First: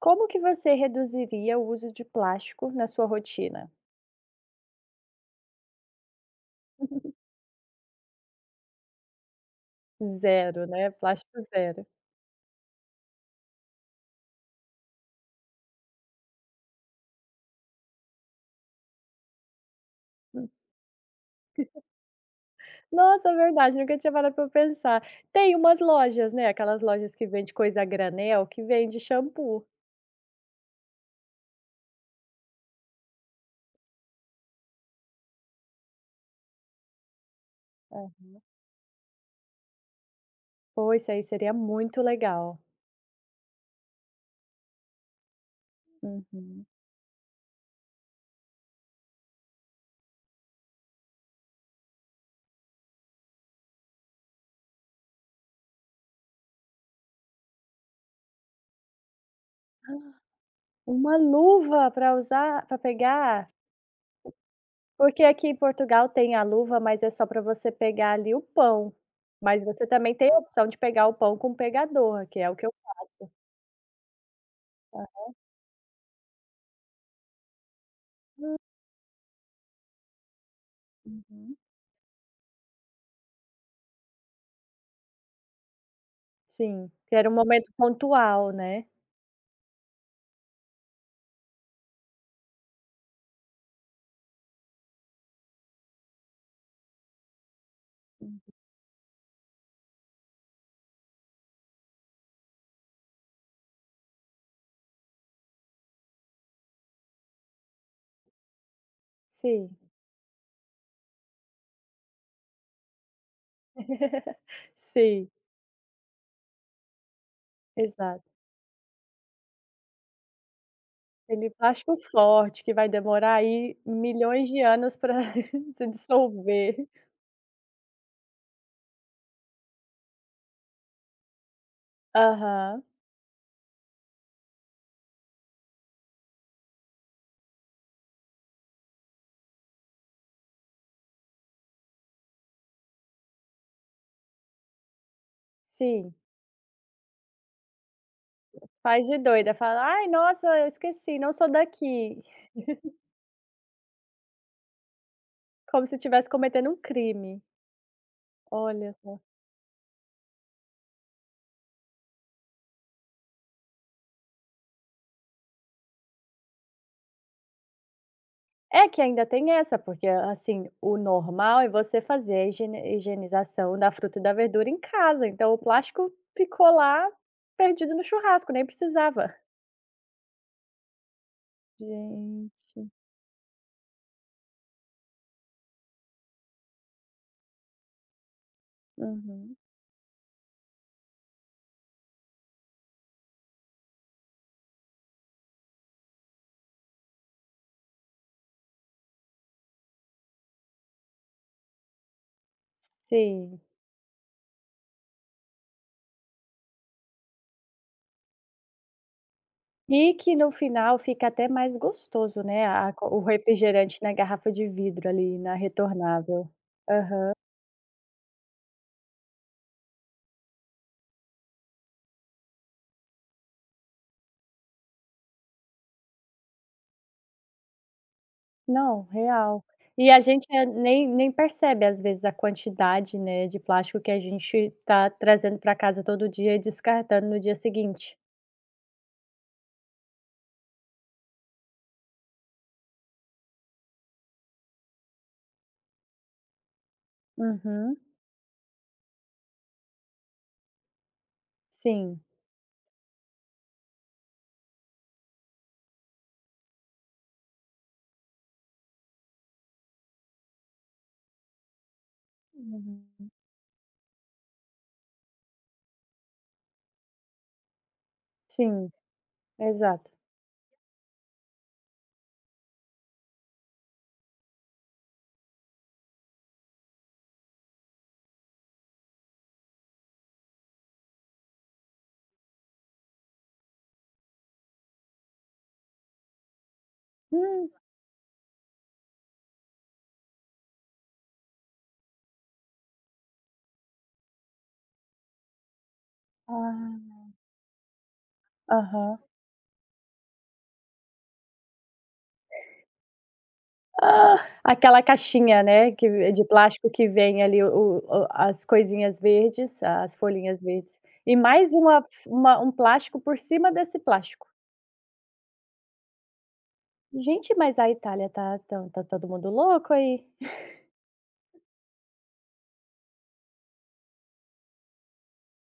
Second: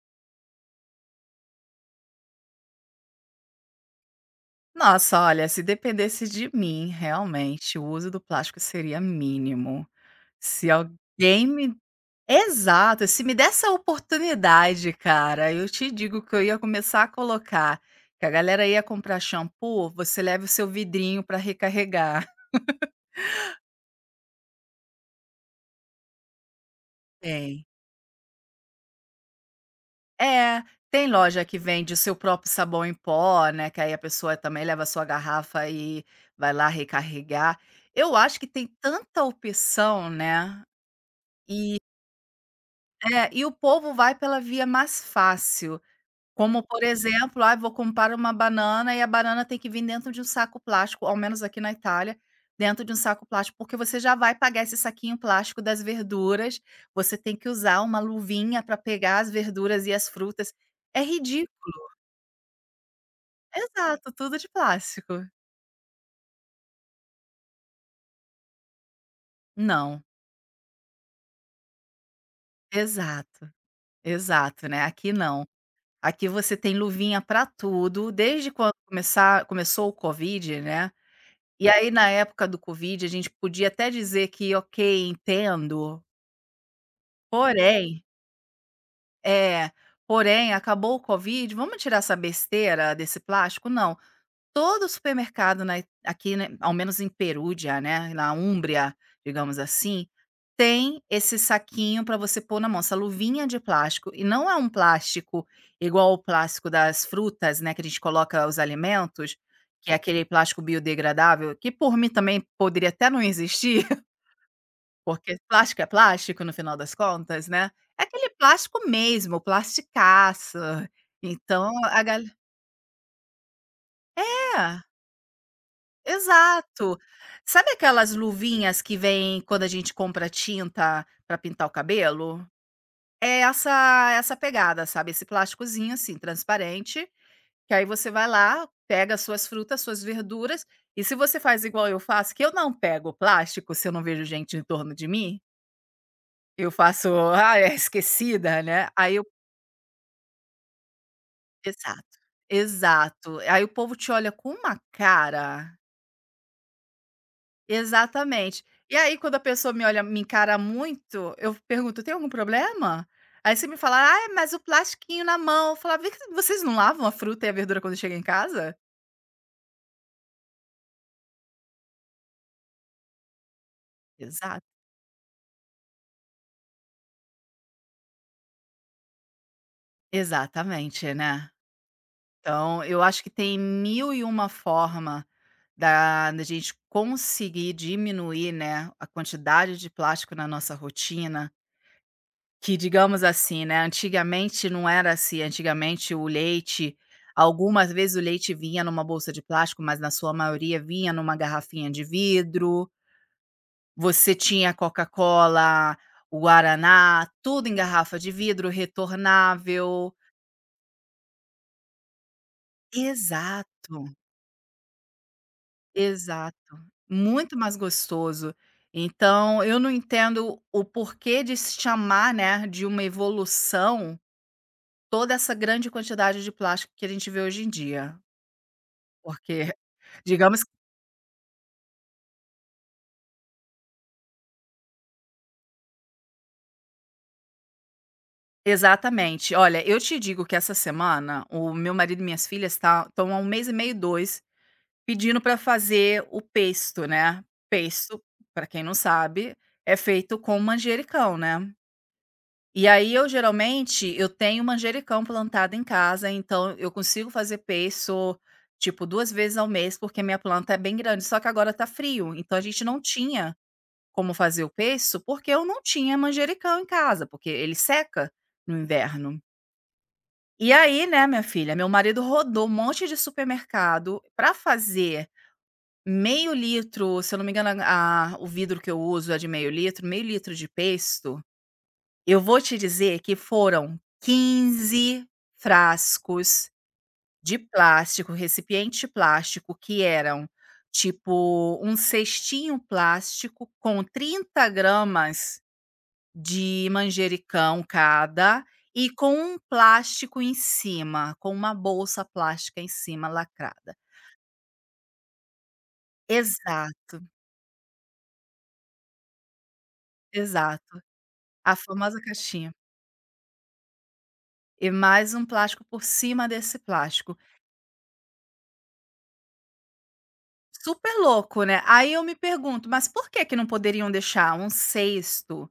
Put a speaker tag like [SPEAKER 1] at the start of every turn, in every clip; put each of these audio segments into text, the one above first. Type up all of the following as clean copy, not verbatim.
[SPEAKER 1] Como que você reduziria o uso de plástico na sua rotina?
[SPEAKER 2] Nossa, olha, se dependesse de mim, realmente, o uso do plástico seria mínimo.
[SPEAKER 1] Zero,
[SPEAKER 2] Se
[SPEAKER 1] né, plástico
[SPEAKER 2] alguém me
[SPEAKER 1] zero.
[SPEAKER 2] Exato, se me desse a oportunidade, cara, eu te digo que eu ia começar a colocar, que a galera ia comprar shampoo, você leva o
[SPEAKER 1] Hum,
[SPEAKER 2] seu vidrinho para recarregar.
[SPEAKER 1] Nossa, é verdade, nunca tinha parado para pensar. Tem umas lojas, né, aquelas lojas que vende
[SPEAKER 2] Tem.
[SPEAKER 1] coisa a granel, que vende shampoo.
[SPEAKER 2] É, tem loja que vende o seu próprio sabão em pó, né? Que aí a pessoa também leva a sua garrafa e vai lá recarregar. Eu acho
[SPEAKER 1] Aham.
[SPEAKER 2] que tem tanta opção, né?
[SPEAKER 1] Pô, isso aí seria muito legal.
[SPEAKER 2] É, e o povo vai pela via mais fácil, como
[SPEAKER 1] Uhum.
[SPEAKER 2] por exemplo: "Ai, vou comprar uma banana e a banana tem que vir dentro de um saco plástico", ao menos aqui na Itália, dentro de um saco plástico, porque você já vai pagar esse saquinho plástico das verduras, você tem que usar uma luvinha para pegar as verduras e as frutas. É
[SPEAKER 1] Uma luva
[SPEAKER 2] ridículo.
[SPEAKER 1] para usar para pegar?
[SPEAKER 2] Exato, tudo de plástico.
[SPEAKER 1] Porque aqui em Portugal tem a luva, mas é só para você pegar ali o pão. Mas você
[SPEAKER 2] Não,
[SPEAKER 1] também tem a opção de pegar o pão com pegador, que é o que eu faço.
[SPEAKER 2] exato, exato, né, aqui não. Aqui você tem luvinha para tudo, desde quando começar começou o Covid, né.
[SPEAKER 1] Uhum.
[SPEAKER 2] E aí, na época do covid, a gente podia até dizer que: "Ok, entendo,
[SPEAKER 1] Sim, que era um momento
[SPEAKER 2] porém"
[SPEAKER 1] pontual, né.
[SPEAKER 2] é, "porém, acabou o covid, vamos tirar essa besteira desse plástico?". Não, todo supermercado na aqui, né, ao menos em Perúdia, né, na
[SPEAKER 1] Hum.
[SPEAKER 2] Úmbria, digamos assim, tem esse saquinho para você pôr na mão, essa luvinha de plástico, e não é um plástico igual o plástico das frutas, né, que a gente coloca os alimentos,
[SPEAKER 1] Sim.
[SPEAKER 2] que é aquele plástico biodegradável, que por mim também poderia até não existir.
[SPEAKER 1] Sim,
[SPEAKER 2] Porque plástico é plástico no final das contas, né. É
[SPEAKER 1] exato.
[SPEAKER 2] aquele plástico mesmo, plasticaço.
[SPEAKER 1] Aquele
[SPEAKER 2] Então
[SPEAKER 1] plástico
[SPEAKER 2] a galera,
[SPEAKER 1] forte que vai demorar aí milhões de
[SPEAKER 2] é,
[SPEAKER 1] anos para se dissolver.
[SPEAKER 2] exato. Sabe aquelas luvinhas que vem quando a gente compra tinta para pintar o cabelo?
[SPEAKER 1] Aham,
[SPEAKER 2] É essa pegada, sabe, esse plásticozinho, assim, transparente, que aí você vai lá, pega as suas frutas, suas verduras, e se você faz igual eu faço, que eu não pego plástico se eu não vejo gente em torno de mim,
[SPEAKER 1] sim.
[SPEAKER 2] eu faço: "Ah, é esquecida", né,
[SPEAKER 1] Faz
[SPEAKER 2] aí
[SPEAKER 1] de
[SPEAKER 2] eu
[SPEAKER 1] doida, fala: "Ai, nossa, eu esqueci, não sou
[SPEAKER 2] Exato,
[SPEAKER 1] daqui",
[SPEAKER 2] exato. Aí o povo te olha com uma cara
[SPEAKER 1] como se estivesse cometendo um crime,
[SPEAKER 2] exatamente.
[SPEAKER 1] olha
[SPEAKER 2] E aí
[SPEAKER 1] só.
[SPEAKER 2] quando a pessoa me olha me encara muito, eu pergunto: "Tem algum problema?" Aí você me fala: ah mas o plastiquinho na mão", eu falava: "Vem cá, vocês não lavam a fruta e a verdura quando chega em casa?"
[SPEAKER 1] É que ainda tem essa, porque, assim, o normal é você fazer a higiene higienização da fruta e da
[SPEAKER 2] Exato,
[SPEAKER 1] verdura em casa, então o plástico ficou lá perdido no churrasco, nem precisava.
[SPEAKER 2] exatamente, né. Então
[SPEAKER 1] Gente.
[SPEAKER 2] eu acho que tem mil e uma forma da gente conseguir diminuir, né, a
[SPEAKER 1] Uhum.
[SPEAKER 2] quantidade de plástico na nossa rotina. Que digamos assim, né, antigamente não era assim, antigamente o leite algumas vezes o leite vinha numa bolsa de plástico, mas na sua maioria vinha numa garrafinha de vidro,
[SPEAKER 1] Sim.
[SPEAKER 2] você tinha Coca-Cola, o Guaraná, tudo em garrafa de vidro retornável.
[SPEAKER 1] E que no final fica até mais gostoso, né, a o refrigerante
[SPEAKER 2] Exato,
[SPEAKER 1] na garrafa de vidro ali, na retornável.
[SPEAKER 2] exato. Muito mais gostoso. Então eu não entendo o porquê de se chamar, né, de uma evolução toda essa grande quantidade de plástico que a gente vê hoje em dia.
[SPEAKER 1] Não, real.
[SPEAKER 2] Porque,
[SPEAKER 1] E a gente,
[SPEAKER 2] digamos
[SPEAKER 1] nem percebe às vezes a quantidade, né, de plástico que a gente está trazendo para casa todo dia e descartando no dia seguinte.
[SPEAKER 2] exatamente. Olha, eu te digo que essa semana o meu marido e minhas filhas estão há um mês e meio, dois, pedindo para fazer o pesto, né.
[SPEAKER 1] Uhum,
[SPEAKER 2] Pesto, para quem não sabe, é feito com manjericão, né.
[SPEAKER 1] sim.
[SPEAKER 2] E aí eu geralmente eu tenho manjericão plantado em casa, então eu consigo fazer pesto, tipo, 2 vezes ao mês, porque minha planta é bem grande, só que agora tá frio, então a gente não
[SPEAKER 1] Uhum.
[SPEAKER 2] tinha como fazer o peisso, porque eu não tinha manjericão em casa, porque ele seca no
[SPEAKER 1] Sim,
[SPEAKER 2] inverno.
[SPEAKER 1] exato.
[SPEAKER 2] E aí, né, minha filha, meu marido rodou um monte de supermercado para fazer meio litro, se eu não me engano, a o vidro que eu uso é de meio litro de pesto. Eu vou te dizer que foram 15 frascos de
[SPEAKER 1] Hum,
[SPEAKER 2] plástico, recipiente de plástico, que eram tipo um cestinho plástico com 30 gramas de
[SPEAKER 1] ah,
[SPEAKER 2] manjericão cada e
[SPEAKER 1] aham.
[SPEAKER 2] com um plástico em cima, com uma bolsa plástica em cima lacrada.
[SPEAKER 1] Ah, aquela caixinha, né, que de plástico que
[SPEAKER 2] Exato,
[SPEAKER 1] vem ali o as coisinhas verdes, as folhinhas verdes.
[SPEAKER 2] exato.
[SPEAKER 1] E mais
[SPEAKER 2] A famosa
[SPEAKER 1] uma um
[SPEAKER 2] caixinha.
[SPEAKER 1] plástico por cima desse plástico.
[SPEAKER 2] E mais um plástico por cima desse plástico.
[SPEAKER 1] Gente, mas a Itália tá todo mundo louco aí.
[SPEAKER 2] Super louco, né. Aí eu me pergunto: "Mas por que que não poderiam deixar um cesto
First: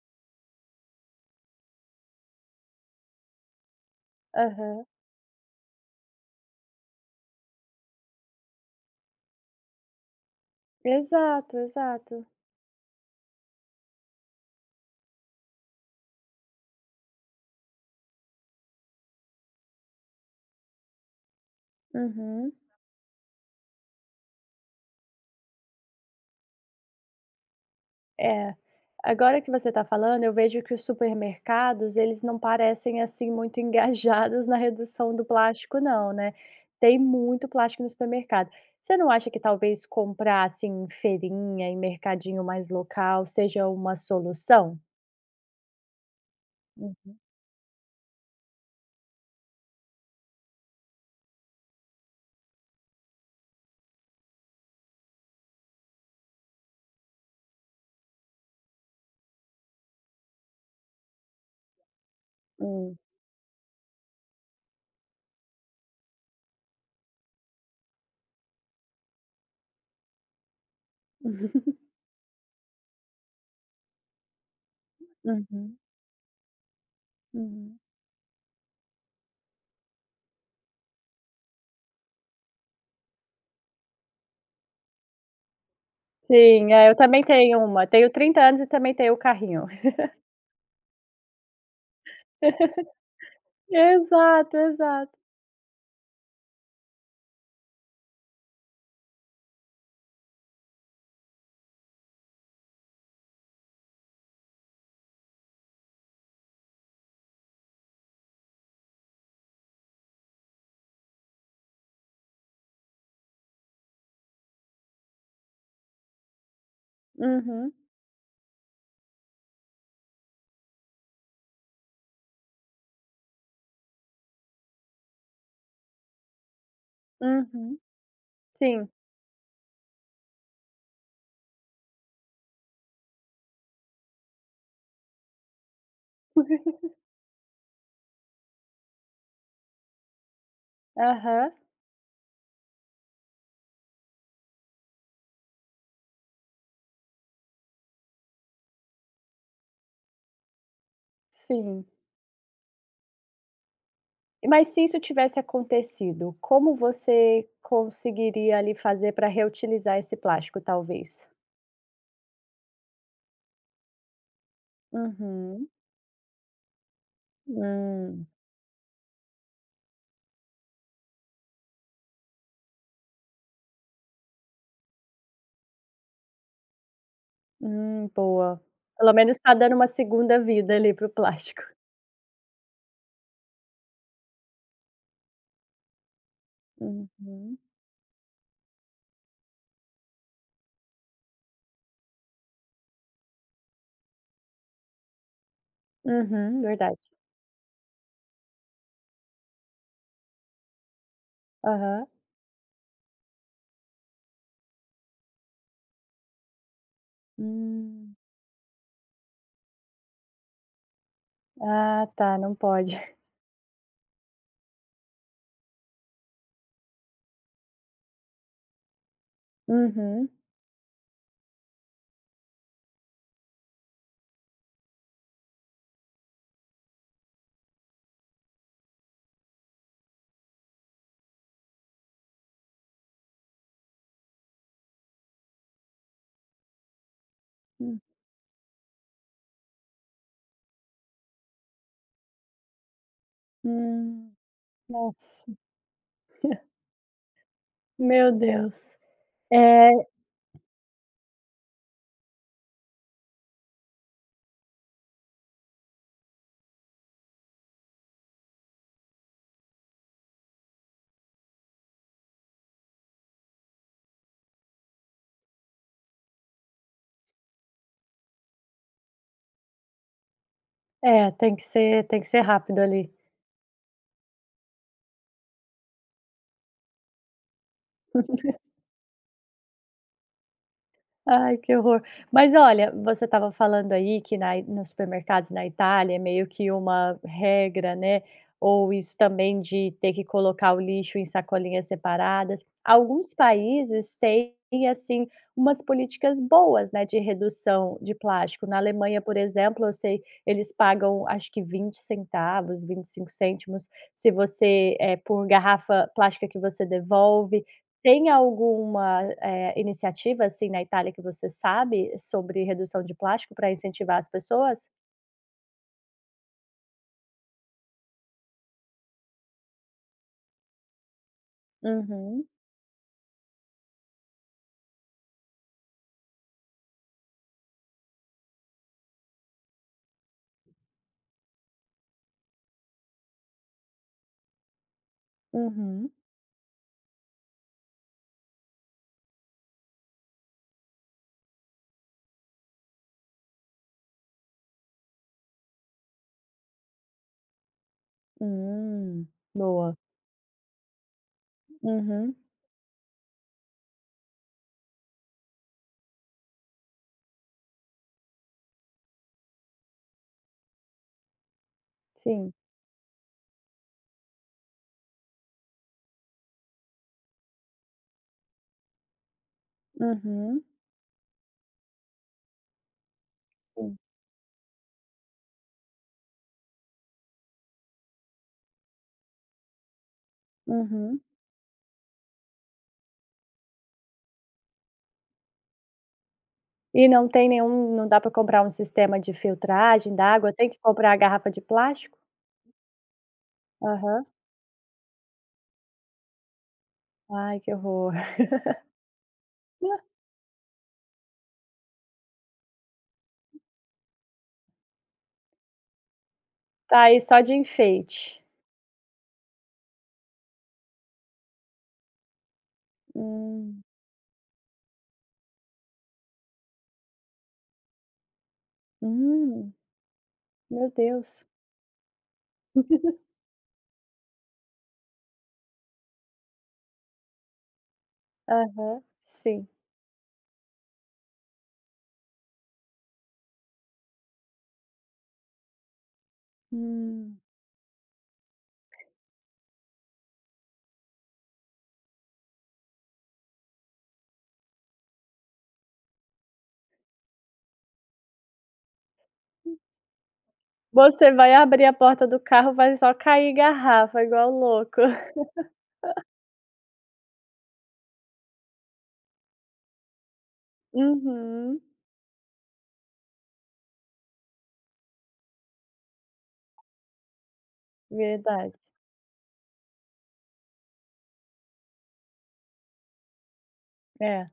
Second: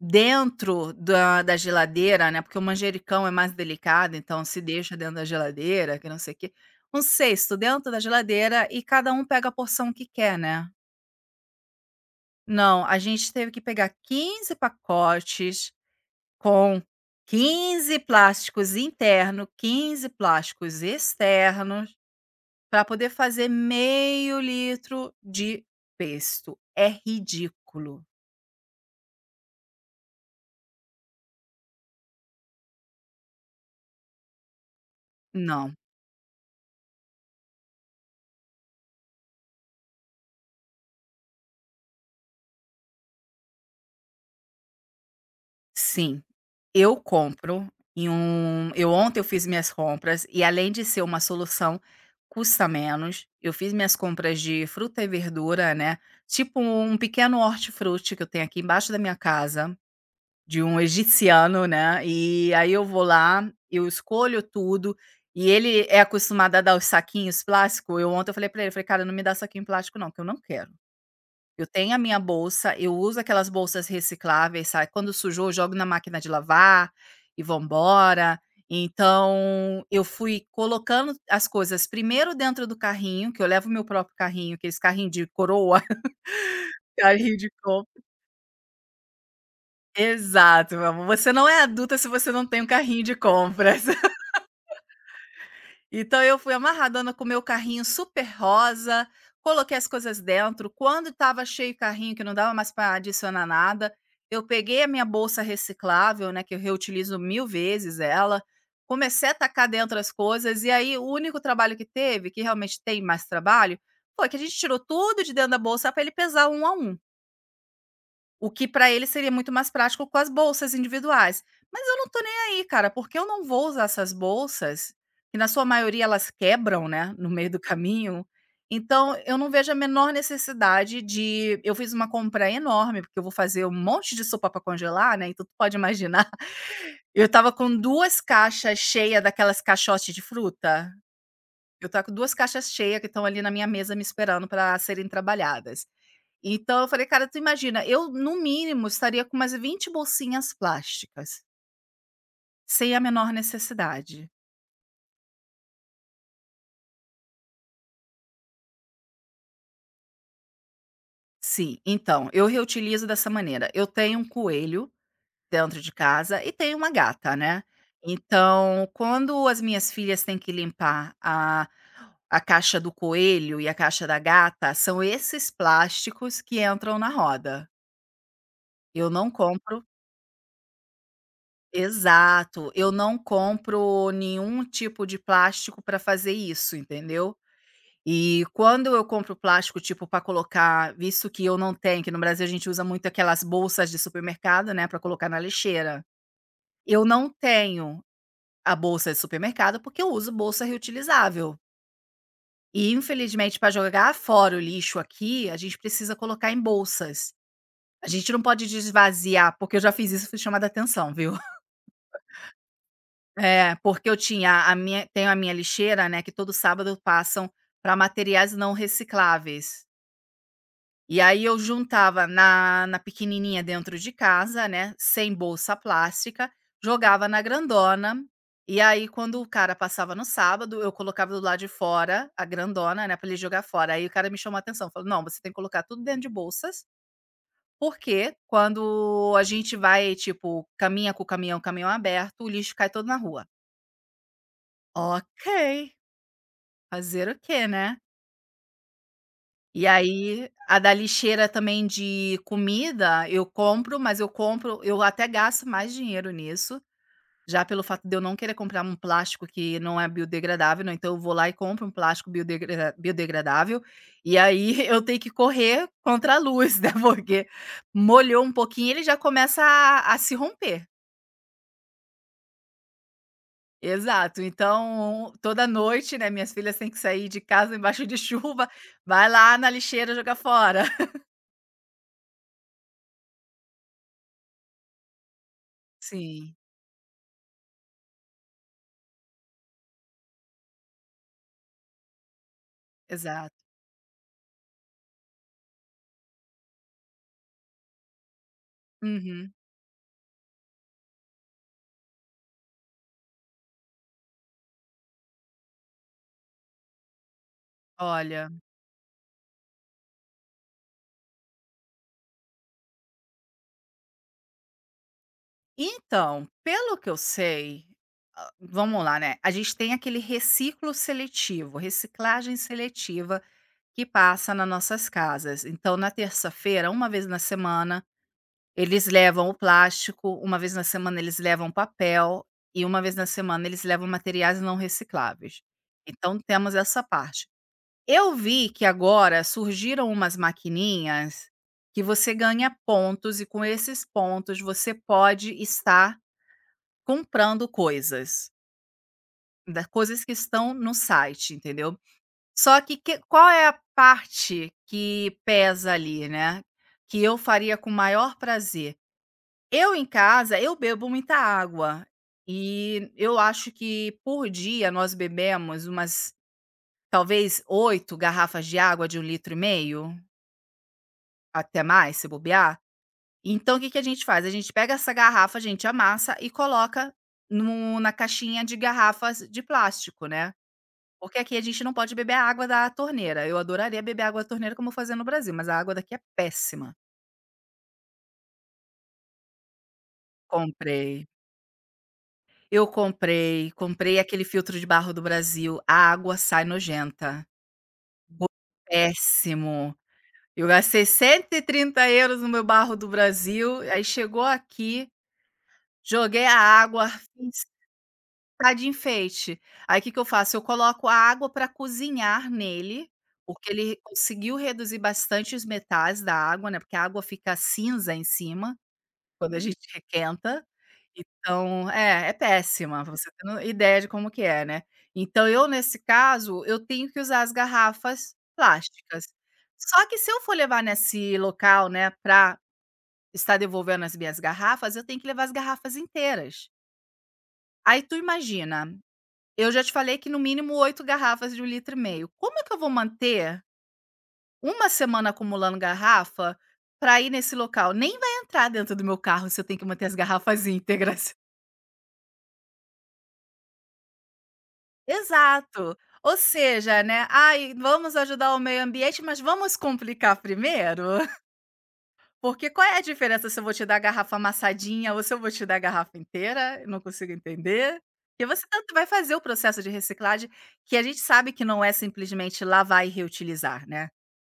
[SPEAKER 2] dentro da geladeira, né?" Porque o manjericão é mais delicado, então se
[SPEAKER 1] Aham.
[SPEAKER 2] deixa dentro da geladeira, que não sei o quê. Um cesto dentro da geladeira e cada um pega a porção que quer, né?
[SPEAKER 1] Exato, exato.
[SPEAKER 2] Não, a gente teve que pegar 15 pacotes com 15 plásticos internos, 15 plásticos externos,
[SPEAKER 1] Uhum.
[SPEAKER 2] para poder fazer meio litro de pesto. É ridículo.
[SPEAKER 1] É. Agora que você está falando, eu vejo que os supermercados, eles não parecem, assim, muito engajados na redução do
[SPEAKER 2] Não,
[SPEAKER 1] plástico não, né. Tem muito plástico no supermercado. Você não acha que talvez comprar, assim, em feirinha, em mercadinho mais local, seja uma solução?
[SPEAKER 2] sim, eu
[SPEAKER 1] Uhum.
[SPEAKER 2] compro em um eu ontem eu fiz minhas compras e além de ser uma solução, custa menos. Eu fiz minhas compras de fruta e verdura, né, tipo um pequeno hortifruti que eu tenho aqui embaixo da minha casa. De um egiciano, né, e aí eu
[SPEAKER 1] Hum.
[SPEAKER 2] vou lá, eu escolho tudo, e ele é acostumado a dar os saquinhos plástico, eu falei pra ele, eu falei: "Cara, não me dá saquinho plástico não, que eu não quero. Eu tenho a minha bolsa, eu uso aquelas bolsas recicláveis, sabe, quando sujou eu jogo
[SPEAKER 1] Uhum,
[SPEAKER 2] na máquina de lavar, e vamos
[SPEAKER 1] uhum.
[SPEAKER 2] embora". Então, eu fui colocando as coisas primeiro dentro do carrinho, que eu levo meu próprio carrinho, aqueles carrinho de coroa,
[SPEAKER 1] Sim, é, eu também
[SPEAKER 2] carrinho de
[SPEAKER 1] tenho uma. Tenho 30 anos e também tenho o carrinho.
[SPEAKER 2] Exato, meu amor. Você não é adulta se você não tem um carrinho de compras.
[SPEAKER 1] Exato, exato.
[SPEAKER 2] Então eu fui amarradona com o meu carrinho super rosa, coloquei as coisas dentro. Quando estava cheio o carrinho, que não dava mais para adicionar nada, eu peguei a minha bolsa reciclável, né, que eu reutilizo mil vezes ela, comecei a tacar dentro as coisas, e aí o único trabalho que teve, que realmente tem mais trabalho, foi que a gente tirou tudo de dentro da bolsa para ele pesar um a um.
[SPEAKER 1] Uhum.
[SPEAKER 2] O que para ele seria muito mais prático com as bolsas individuais. Mas eu não tô nem aí, cara, porque eu não vou usar essas bolsas, que na sua maioria elas quebram, né, no meio do
[SPEAKER 1] Uhum,
[SPEAKER 2] caminho.
[SPEAKER 1] sim.
[SPEAKER 2] Então eu não vejo a menor necessidade de eu fiz uma compra enorme, porque eu vou fazer um monte de sopa para congelar, né, então tu pode imaginar. Eu estava com 2 caixas cheias daquelas caixotes de fruta.
[SPEAKER 1] Aham,
[SPEAKER 2] Eu estava com 2 caixas cheias que estão ali na minha mesa me esperando para serem trabalhadas. Então eu falei: "Cara, tu imagina, eu no mínimo estaria com umas 20 bolsinhas plásticas,
[SPEAKER 1] sim.
[SPEAKER 2] sem a menor necessidade".
[SPEAKER 1] Mas se isso tivesse acontecido, como você conseguiria ali fazer para reutilizar esse plástico, talvez?
[SPEAKER 2] Sim, então, eu reutilizo dessa maneira. Eu tenho um coelho
[SPEAKER 1] Uhum.
[SPEAKER 2] dentro de casa e tenho uma gata, né.
[SPEAKER 1] Hum,
[SPEAKER 2] Então, quando as minhas filhas têm que limpar a caixa do coelho e a caixa da gata, são esses plásticos que entram na roda.
[SPEAKER 1] boa.
[SPEAKER 2] Eu
[SPEAKER 1] Pelo
[SPEAKER 2] não
[SPEAKER 1] menos está dando
[SPEAKER 2] compro
[SPEAKER 1] uma segunda vida ali para o plástico.
[SPEAKER 2] Exato, eu não compro nenhum tipo de plástico para fazer isso, entendeu.
[SPEAKER 1] Uhum,
[SPEAKER 2] E quando eu compro plástico, tipo, para colocar visto que eu não tenho, que no Brasil a gente usa muito aquelas bolsas de supermercado, né, para colocar na lixeira.
[SPEAKER 1] uhum, verdade.
[SPEAKER 2] Eu não tenho a bolsa de supermercado, porque eu uso bolsa reutilizável.
[SPEAKER 1] Aham.
[SPEAKER 2] E infelizmente para jogar fora o lixo aqui, a gente precisa colocar em bolsas. A
[SPEAKER 1] Hum.
[SPEAKER 2] gente não pode desvaziar, porque eu já fiz isso, e fui chamada atenção, viu.
[SPEAKER 1] Ah, tá, não pode.
[SPEAKER 2] É, porque eu tinha a minha tenho a minha lixeira, né, que todo sábado passam para materiais não recicláveis.
[SPEAKER 1] Uhum,
[SPEAKER 2] E aí eu juntava na pequenininha dentro de casa, né, sem bolsa plástica, jogava na grandona, e aí quando o cara passava no sábado, eu colocava do lado de fora a grandona, né, para ele jogar fora. Aí o cara me chamou a atenção, falou: "Não, você tem que colocar tudo dentro de bolsas,
[SPEAKER 1] hum,
[SPEAKER 2] porque quando a gente vai, tipo, caminha com o caminhão, caminhão aberto, o lixo cai todo na rua".
[SPEAKER 1] hum. Nossa,
[SPEAKER 2] Ok. Fazer o quê, né?
[SPEAKER 1] meu Deus.
[SPEAKER 2] E
[SPEAKER 1] É
[SPEAKER 2] aí, a da lixeira também de comida, eu compro, mas eu até gasto mais dinheiro nisso, já pelo fato de eu não querer comprar um plástico que não é biodegradável, né, então eu vou lá e compro um plástico biodegradável, e aí eu tenho que correr contra a luz, né, porque molhou um pouquinho, ele já começa a se romper.
[SPEAKER 1] É, tem que ser rápido ali.
[SPEAKER 2] Exato. Então, toda noite, né, minhas filhas têm que sair de casa embaixo de chuva, vai lá na lixeira jogar fora.
[SPEAKER 1] Ai, que horror. Mas olha, você estava falando aí que na nos supermercados na Itália é meio
[SPEAKER 2] Sim,
[SPEAKER 1] que uma regra, né, ou isso também de ter que colocar o lixo em sacolinhas separadas. Alguns
[SPEAKER 2] exato.
[SPEAKER 1] países têm, assim, umas políticas boas, né, de redução de plástico. Na Alemanha, por
[SPEAKER 2] Uhum.
[SPEAKER 1] exemplo, eu sei, eles pagam acho que 20 centavos, 25 cêntimos, se você, por garrafa plástica que você devolve. Tem
[SPEAKER 2] Olha.
[SPEAKER 1] alguma, iniciativa, assim, na Itália que você sabe sobre redução de plástico para incentivar as pessoas?
[SPEAKER 2] Então, pelo que eu sei, ah, vamos lá, né? A gente tem aquele reciclo seletivo,
[SPEAKER 1] Uhum,
[SPEAKER 2] reciclagem seletiva que passa nas nossas casas. Então, na terça-feira, uma vez na semana, eles levam o plástico, uma vez na semana eles levam papel e uma vez na semana eles levam materiais não recicláveis.
[SPEAKER 1] uhum,
[SPEAKER 2] Então, temos essa parte. Eu vi que agora surgiram umas maquininhas que você ganha pontos e com esses pontos você pode estar comprando coisas,
[SPEAKER 1] hum,
[SPEAKER 2] da
[SPEAKER 1] boa.
[SPEAKER 2] coisas que estão no site, entendeu.
[SPEAKER 1] Uhum,
[SPEAKER 2] Só que qual é a parte que pesa ali, né, que eu faria com maior prazer? Eu em casa, eu bebo muita água,
[SPEAKER 1] sim,
[SPEAKER 2] e eu acho que por dia nós bebemos umas, talvez, 8 garrafas de água de 1 litro. E meio.
[SPEAKER 1] uhum,
[SPEAKER 2] Até mais, se bobear. Então, o que
[SPEAKER 1] sim,
[SPEAKER 2] que a gente faz? A gente pega essa garrafa, a gente amassa e coloca no na caixinha de garrafas de plástico, né.
[SPEAKER 1] uhum.
[SPEAKER 2] Porque aqui a gente não pode beber a água da torneira. Eu adoraria beber água da torneira como eu fazia no Brasil, mas a água daqui é péssima.
[SPEAKER 1] E não tem nenhum não dá para comprar um sistema de filtragem d'água, tem que comprar a
[SPEAKER 2] Comprei.
[SPEAKER 1] garrafa de plástico?
[SPEAKER 2] Eu comprei
[SPEAKER 1] Aham.
[SPEAKER 2] aquele filtro de barro do Brasil, a água sai nojenta.
[SPEAKER 1] Ai, que horror.
[SPEAKER 2] Gosto péssimo. Eu gastei €130 no meu barro do Brasil, aí chegou aqui, joguei a
[SPEAKER 1] Tá
[SPEAKER 2] água.
[SPEAKER 1] aí só de enfeite.
[SPEAKER 2] Tá de enfeite. Aí o que que eu faço? Eu coloco a água para cozinhar nele, porque
[SPEAKER 1] Hum,
[SPEAKER 2] ele conseguiu reduzir bastante os metais da água, né, porque a água fica cinza em cima, quando a
[SPEAKER 1] hum,
[SPEAKER 2] gente requenta.
[SPEAKER 1] meu Deus.
[SPEAKER 2] Então é péssima, pra você ter no ideia de como que é, né. Então eu, nesse caso, eu tenho que usar as garrafas
[SPEAKER 1] Aham,
[SPEAKER 2] plásticas.
[SPEAKER 1] sim.
[SPEAKER 2] Só que se eu for levar nesse local, né, pra estar devolvendo as minhas garrafas, eu tenho que levar as garrafas inteiras.
[SPEAKER 1] Hum.
[SPEAKER 2] Aí tu imagina, eu já te falei que no mínimo 8 garrafas de um litro e meio. Como é que eu vou manter uma semana acumulando garrafa para ir nesse local? Nem vai entrar dentro do meu carro se eu tenho que manter as garrafas
[SPEAKER 1] Você
[SPEAKER 2] íntegras.
[SPEAKER 1] vai abrir a porta do carro, vai só cair garrafa igual louco.
[SPEAKER 2] Exato. Ou seja, né, "ai, vamos ajudar o meio ambiente, mas vamos complicar primeiro?"
[SPEAKER 1] Uhum,
[SPEAKER 2] Porque qual é a diferença se eu vou te dar a garrafa amassadinha ou se eu vou te dar a garrafa inteira? Eu não consigo entender. E você
[SPEAKER 1] verdade.
[SPEAKER 2] tanto vai fazer o processo de reciclagem, que a gente sabe que não é simplesmente lavar e reutilizar, né.
[SPEAKER 1] É,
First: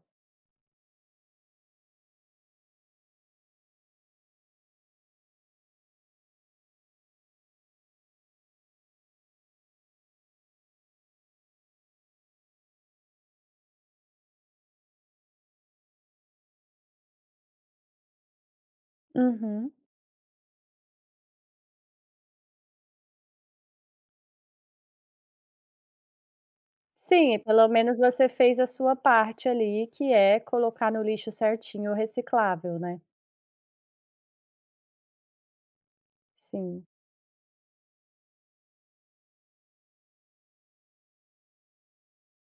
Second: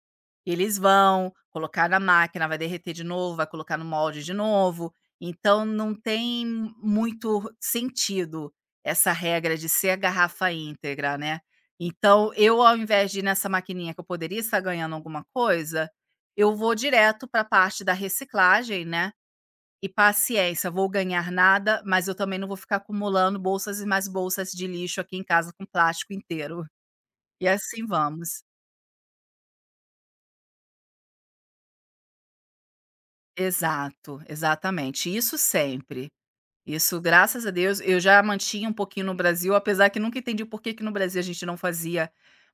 [SPEAKER 2] E eles vão colocar na máquina, vai derreter de novo, vai colocar no molde de novo. Então não tem muito sentido essa regra de ser a garrafa íntegra, né. Então eu, ao invés de ir nessa maquininha que eu poderia estar ganhando alguma coisa, eu vou direto para a parte da reciclagem, né,
[SPEAKER 1] uhum.
[SPEAKER 2] e paciência, vou ganhar nada, mas eu também não vou ficar acumulando bolsas e mais bolsas de lixo aqui em casa com plástico inteiro.
[SPEAKER 1] Sim,
[SPEAKER 2] E
[SPEAKER 1] pelo
[SPEAKER 2] assim
[SPEAKER 1] menos você
[SPEAKER 2] vamos.
[SPEAKER 1] fez a sua parte ali, que é colocar no lixo certinho o reciclável, né.
[SPEAKER 2] Exato, exatamente. Isso sempre.
[SPEAKER 1] Sim,
[SPEAKER 2] Isso, graças a Deus, eu já mantinha um pouquinho no Brasil, apesar que nunca entendi por que que no Brasil a gente não fazia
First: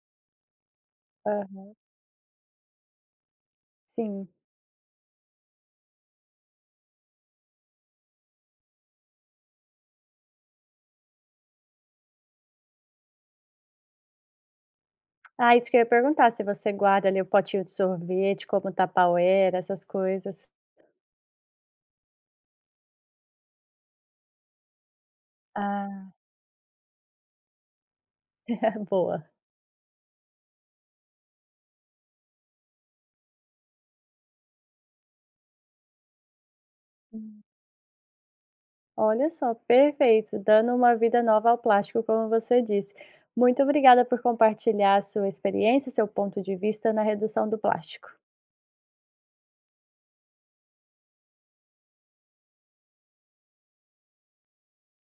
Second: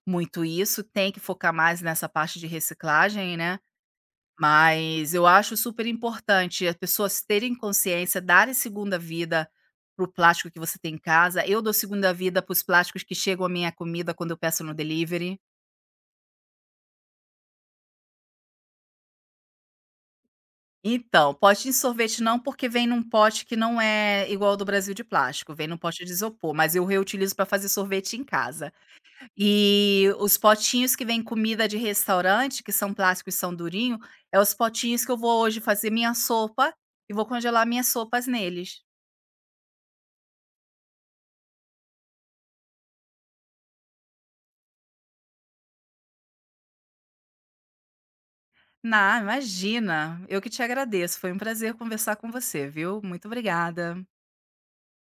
[SPEAKER 2] muito isso. Tem que focar
[SPEAKER 1] aham,
[SPEAKER 2] mais nessa parte de reciclagem, né.
[SPEAKER 1] sim.
[SPEAKER 2] Mas eu acho super importante as pessoas terem consciência, darem segunda vida para o plástico que você tem em casa. Eu dou segunda vida para os plásticos que chegam à minha comida quando eu peço no delivery.
[SPEAKER 1] Ah, isso que eu ia perguntar, se você guarda ali o potinho de sorvete como Tupperware, essas coisas.
[SPEAKER 2] Então, pote de sorvete não, porque vem num pote que não é igual ao do Brasil de plástico, vem num pote
[SPEAKER 1] Ah,
[SPEAKER 2] de isopor, mas eu reutilizo para fazer sorvete em casa.
[SPEAKER 1] é boa.
[SPEAKER 2] E os potinhos que vem comida de restaurante, que são plásticos e são durinho, é os potinhos que eu vou hoje fazer minha sopa e vou
[SPEAKER 1] Hum.
[SPEAKER 2] congelar minhas sopas neles.
[SPEAKER 1] Olha só, perfeito, dando uma vida nova ao plástico, como você disse. Muito obrigada por compartilhar a sua experiência, seu ponto de vista na redução do plástico.
[SPEAKER 2] Na, imagina, eu que te agradeço, foi um prazer conversar com você, viu? Muito obrigada.